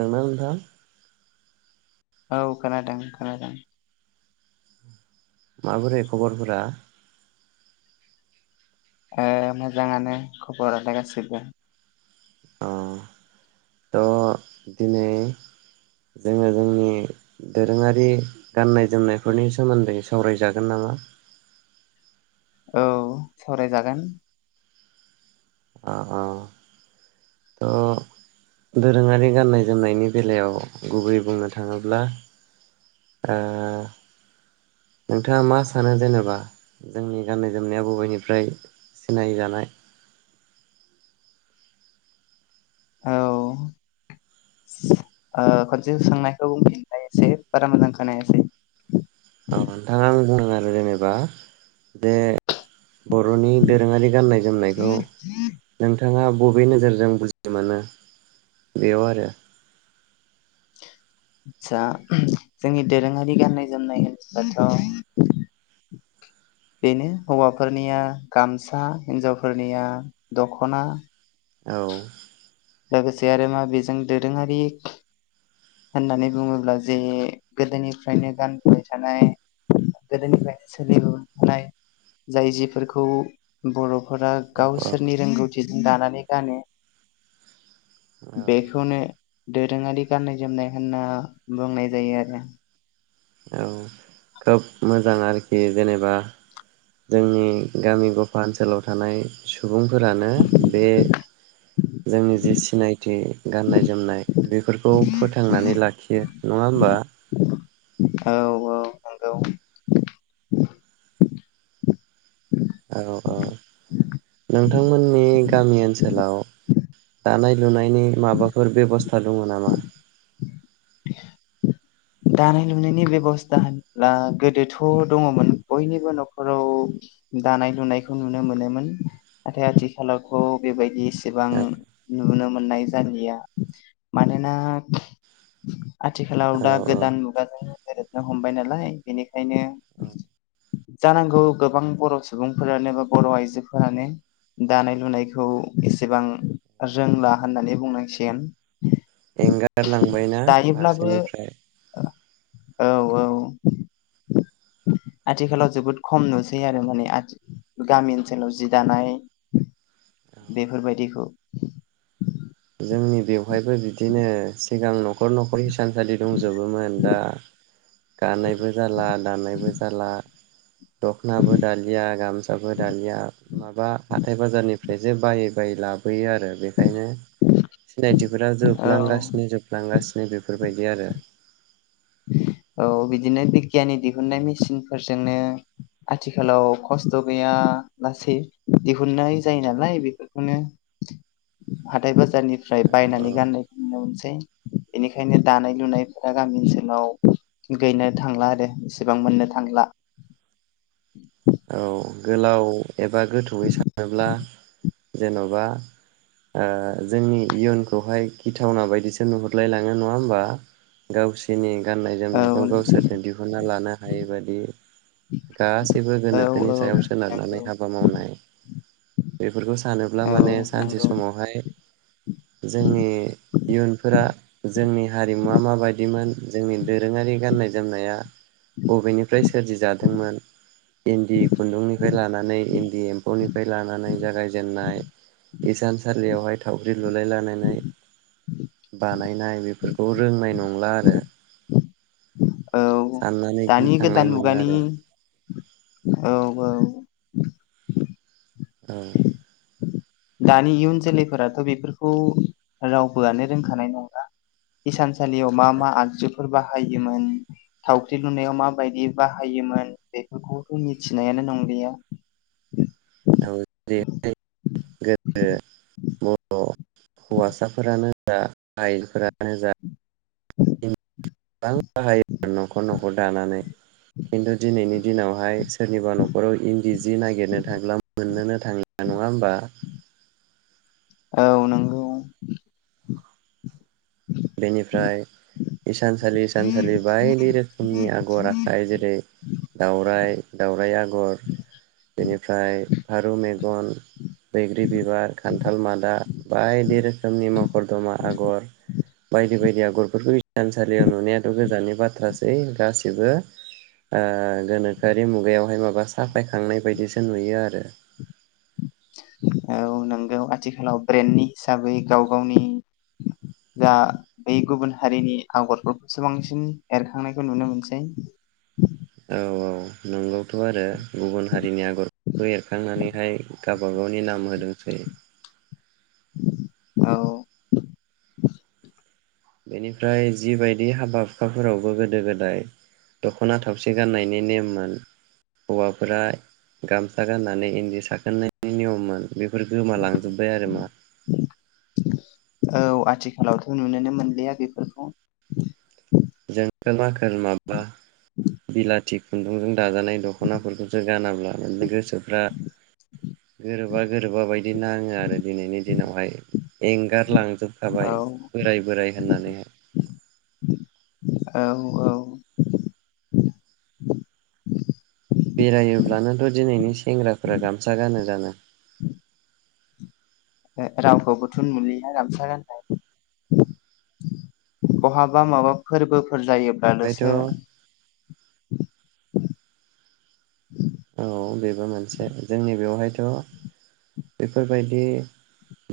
नोंना नोंथां औ खोनादों खोनादों माबोरै खबरफोरा मोजाङानो खबरलाय गासैबो अ थ' दिनै जोङो जोंनि दोरोङारि गाननाय जोमनायफोरनि सोमोन्दै सावरायजागोन नामा औ सावरायजागोन अ अ थ' दोरोङारि गाननाय जोमनायनि बेलायाव गुबैयै बुंनो थाङोब्ला नोंथाङा मा सानो जेनेबा जोंनि गाननाय जोमनाया बबेनिफ्राय सिनाय जानाय औ खनसे सोंनायखौ बुंफिनल एसे बारा मोजां खोनायासै अ नोंथां जेनेबा बे बर'नि दोरोङारि गाननाय जोमनायखौ नोंथाङा बबे नोजोरजों बुजि मोनो बेयाव आरो आदसा जोंनि दोरोङारि गाननाय जोमनायफथ' बेनो हौवाफोरनिया गामसा हिनजावफोरनिया दख'ना औ लोगोसे आरो मा बेजों दोरोङारि होननानै बुङोब्ला जे गोदोनिफ्रायनो गानबोबाय थानाय गोदोनिफ्रायनो सोलिबोबाय थानाय जाय जिफोरखौ बर' फोरा औ गावसोरनि रोंगौथि दानानै गानो बेखौनो दोरोङारि गाननाय जोमनाय होनना बुंनाय जायो आरो औ खोब मोजां आरोखि जेनेबा जोंनि गामि गफा ओनसोलाव थानाय सुबुंफोरानो बे जोंनि जि सिनाय थि गाननाय जोमनाय बेफोरखौ फोथांनानै लाखियो नङा होमबा औ औ नंगौ औ औ नोंथांमोननि नुनाय नि माबाफोर बेब'स्था दङ नामा दानाय लुनायनि बेब'स्था होनब्ला गोदोथ' दङमोन बयनिबो न'खराव दानाय लुनायखौ नुनो मोनोमोन नाथाय आथिखालावथ' बेबायदि सेबां औ नु नुनो मोननाय जलिया मानोना आथिखालाव दा औ औ गोदान मुगाजोंनो गोरदनो हमबाय नालाय बेनिखायनो जानांगौ गोबां बर' सुबुंफोरानो बा बर' आइजोफोरानो दानाय लुनायखौ एसेबां रोंला होननानै बुंनांसिगोन एंगारलांबायना दायोब्लाबो फारसेनिफ्राय औ औ आथिखालाव जोबोद खम नुसै आरो माने गामि ओनसोलाव जि दानाय औ बेफोरबायदिखौ जोंनि बेवहायबो बिदिनो सिगां न'खर न'खर हिसाबै हिसानसालि दंजोबोमोन दा गानायबो जाला दानायबो जाला दख'नाबो दालिया गामसाबो दालिया माबा हाथाय बाजारनिफ्राय बेसे बायै बायै लाबोयो आरो बेखायनो सिनायथिफोरा औ जोबलांगासिनो जोबलांगासिनो बेफोर बेबायदि आरो औ बिदिनो बिगियाननि दिहुननाय मेसिनफोरजोंनो आथिखालाव खस्थ' गैया लासै दिहुननाय जायो नालाय बेफोरखौनो हाथाय बाज बारनिफ्राय बायनानै औ गाननाय सै बेनिखायनो दानाय लुनायफोरा गामि ओनसोल लाव गैनो थांला आरो इसेबां मोननो थांला औ गोलाव एबा गोथौयै सानोब्ला जेन'बा ओ जोंनि इयुनखौहाय गिथावना बायदिसो नुहुरलायलाङो नङा होमबा गावसोरनि गाननाय औ जोमनायखौ गावसोरनो दिहुनना लानो हायैबायदि गासैबो औ गोनोखोनि औ सायाव नंगौ सोनारनानै हाबा मावनाय बेफोरखौ सानोब्ला औ माने सानसे नंगौ समावहाय जोंनि इयुनफोरा जोंनि हारिमुवा माबायदिमोन जोंनि दोरोङारि गाननाय जोमनाया बबेनिफ्राय सोरजिजादोंमोन इन्दि खुन्दुंनिफ्राय लानानै इन्दि एम्फौनिफ्राय लानानै जागायजेनन्नाय इसानसालियावहाय थावख्रि लुलाय लायनानै बानायनाय बेफोरखौ रोंनाय नंला आरो औ साननानै दानि गिखांनाय गोदान मोनो मुगानि आरो औ औ औ दानि इयुन जोलैफोराथ' बेफोरखौ रावबोआनो रोंखानाय नंला इसान थानसालियाव मा मा आगजुफोर बा बाहायोमोन थावख्रि लुनायाव माबायदि बाहायोमोन बेफोरखौथ' मिथिनायानो नंलिया औ बर' हौवासाफोरानो जा आइफोरानो जा गोबां बाहायो आरो न'खर न'खर दानानै खिन्थु दिनैनि दिनावहाय सोरनिबा न'खराव इन्दि जि नागिरनो थांब्लामोननोनो थांला नङा होमबा औ नंगौ बेनिफ्राय इसानसालि सानसालि बायदि रोखोमनि आगर आखाइ जेरै दउराइ दाउराइ आगर बेनिफ्राय फारौ मेगन बैग्रि बिबार खान्थाल मादा बायदि रोखोमनि मखरदमा आगर बायदि बायदि आगरफोरखौ थानसालियाव नुनायाथ' गोजाननि बाथ्रासै गासिबो गोनोखोआरि मुगायावहाय माबा साफायखांनाय बायदिसो नुयो आरो औ नोंगौ आथिखालाव ब्रेन्डनि हिसाबै गाव गावनि जा बै गुबुन हारिनि आगरफोरखौसो बांसिन एरखांनायखौ नुनो मोनसै औ औ नंगौथ' आरो गुबुन हारिनि आगरखौ एरखांनानैहाय गावबागावनि नाम होदोंसै औ बेनिफ्राय जिबायदि हाबा हुखाफोरावबो गोदो गोदाय दख'ना थावसि गाननायनि नेममोन हौवाफोरा गामसा गाननानै इन्दि साखोननायनि नियममोन बेफोर गोमालांजोब्बाय आरो मा औ आथिखालावथ' नुुनोनो मोनलिया बेफोरखौ जोंखोल माखोल बिलाथि खुन्दुंजों दाजानाय दख'नाफोरखौसो गानाब्ला गोसोफ्रा गोरोबा गोरोबा बायदि नाङो आरो दिनैनि दिनावहाय एंगारलांजोब औ खाबाय बोराय बोराय होननानै औ औ बेरायोब्लानोथ' दिनैनि सेंग्राफोरा गामसा गानो जानो रावखौ बोथु नुलिया गामसा गाननाय बहाबा माबा फोरबो फोर ओमफ्रायथ' जायोब्लानोसो औ बेबो मोनसे जोंनि बेवहायथ' बेफोरबायदि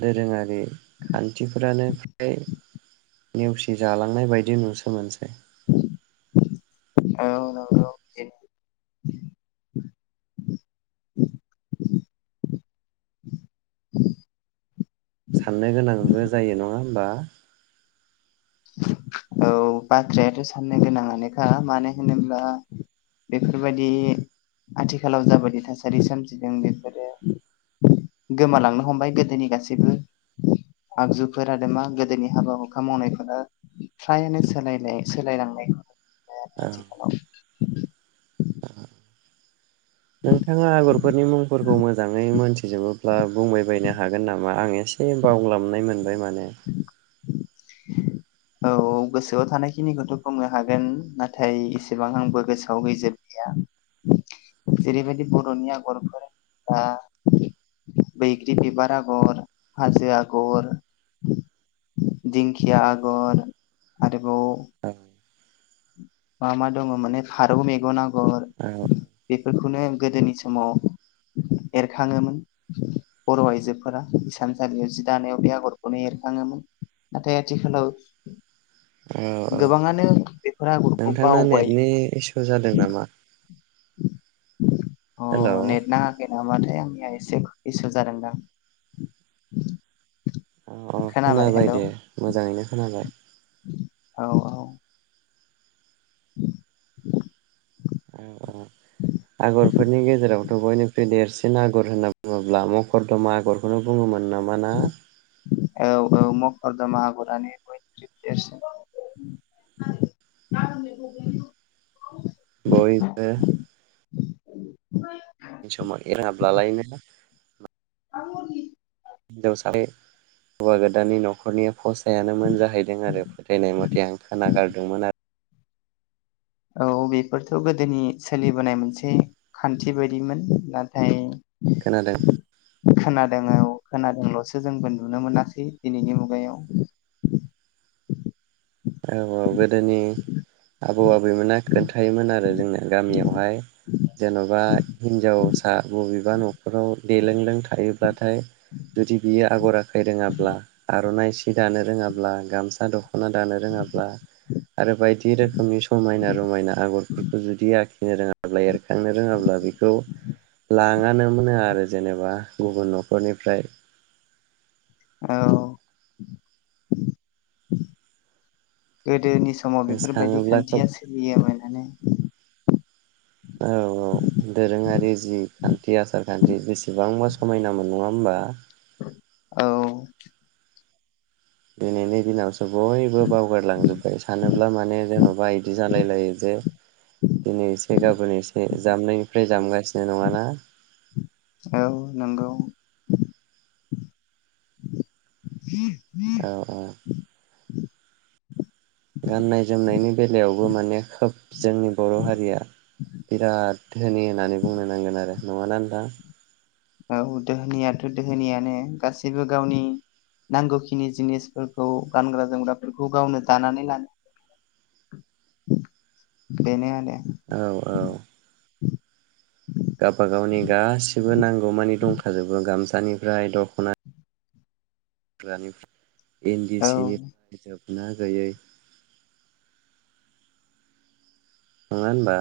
दोरोङारि खान्थिफोरानो फ्राय नेवसि जालांनाय बायदि नुसोमोनसै औ साननो गोनांबो जायो नङा होनबा औ बाथ्रायाथ' साननो गोनाङानोखा मानो होनोब्ला बेफोरबायादि आथिखालाव जाबायदि थासारि सोमजिदों बेफोरो गोमालांनो हमबाय गोदोनि गासैबो आगजुफोर आरो मा गोदोनि हाबा हुखा मावनायफोरा फ्रायानो सोलाय सोलाय लांनाय खौ औ नुयो आथिखालाव [inaudible] नोंथाङा आगरफोरनि मुंफोरखौ मोजाङै मोनथिजोबोब्ला बुंबायबायनो हागोन नामा आं एसे बावलाबनाय मोनदों मोन माने औ गोसोआव थानायखिनिखौथ' बुंनो हागोन नाथाय एसेबां आंबो गोसोआव गैजोबलिया जेरैबायदि बर'नि आगरफोरा बैग्रि बिबार आगर हाजो आगर दिंखिया आगर आरोबाव मा मा दङ माने फारौ मेगन आगर औ बेफोरखौनो गोदोनि समाव एरखाङोमोन बर' आइजोफोरा इसानसालियाव जि दानायाव बे आगरखौनो एरखाङोमोन नाथाय आथिखालाव औ औ गोबाङानो बेफोर आगर नोंथांना नेटनि इसु जादों नामा [unintelligible] अ नेट नाङाखै नामाथाय आंनिया एसे इसोर जादों दां अ अ खोनाबाय दे मोजाङैनो खोनाबाय औ औ [unintelligible] औ औ आगरफोरनि गेजेरावथ' बयनिख्रुइ देरसिन आगर होनना बुङोब्ला मखरदमा आगरखौनो बुङोमोन नमा ना औ ओ मखरदमा आगरानो बयनिख्रुइबो देरसिन बयबो [unintelligible] बि समाव एरहाब्लालायनो दा हरनि हिनजावसानि हौवा गोदाननि न'खरनि फसायानोमोन जाहैदों आरो फोथायनाय मथे आं खोनागारदोंमोन आरो औ बेफोरथ' गोदोनि सोलिबोनाय मोनसे खान्थि बायदिमोन नाथाय खोनादों खोनादों औ खोनादोंल'सो जोंबो नुनो मोनाखै दिनैनि मुगायाव औ औ गोदोनि आबौ आबैमोना खोन्थायोमोन आरो जोंना गामियावहाय जेन'बा हिनजावसा आ बबेबा न'खराव देलों लों थायोब्लाथाय जुदि बियो आगर आखै रोङाब्ला आर'नाइ सि दानो रोङाब्ला गामसा दख'ना दानो रोङाब्ला आरो बायदि रोखोमनि समायना रमायना आगरफोरखौ जुदि आखि बिदिनो रोंआब्ला एर थांनो रोङाब्ला बेखौ लां लाङा मोन नो आरो जेनेबा गुबुन न'खरनिफ्राय औ गोदोनि बे समाव बेफोरबायदि गोसोखाङोब्ला खोब खान्थिया सोलियोमोन नानो औ औ दोरोङारि जि खान्थि आसार खान्थि बेसेबांबा समायनामोन नङा होमबा औ बेनिनो दिनाव बयबो बावगारलांजोबबाय सानोब्ला माने जेन'बा बिदि जालाय लायो जे दिनै एसे गाबोन एसे जाननायनिफ्राय जानलाय सिनाय नङाना औ नंगौ ह औ औ [inaudible] गाननाय जोमनायनि बेलायावबो माने खोब जोंनि बर' हारिया बिराद धोनि होननानै बुंनो नांगोन आरो नङाना नोंथां औ दोहोनियाथ' दोहोनियानो गासैबो गावनि नांगौखिनि जिनिसफोरखौ गानग्रा जोमग्राफोरखौ गावनो दानानै लानो बेनो आरो औ औ [inaudible] गावबागावनि गासिबो नांगौमानि दंखाजोबो गामसानिफ्राय दख'ना जोमग्रानिफ्राय इनदि सि औ निफ्राय जो नो गोयै नङा होनबा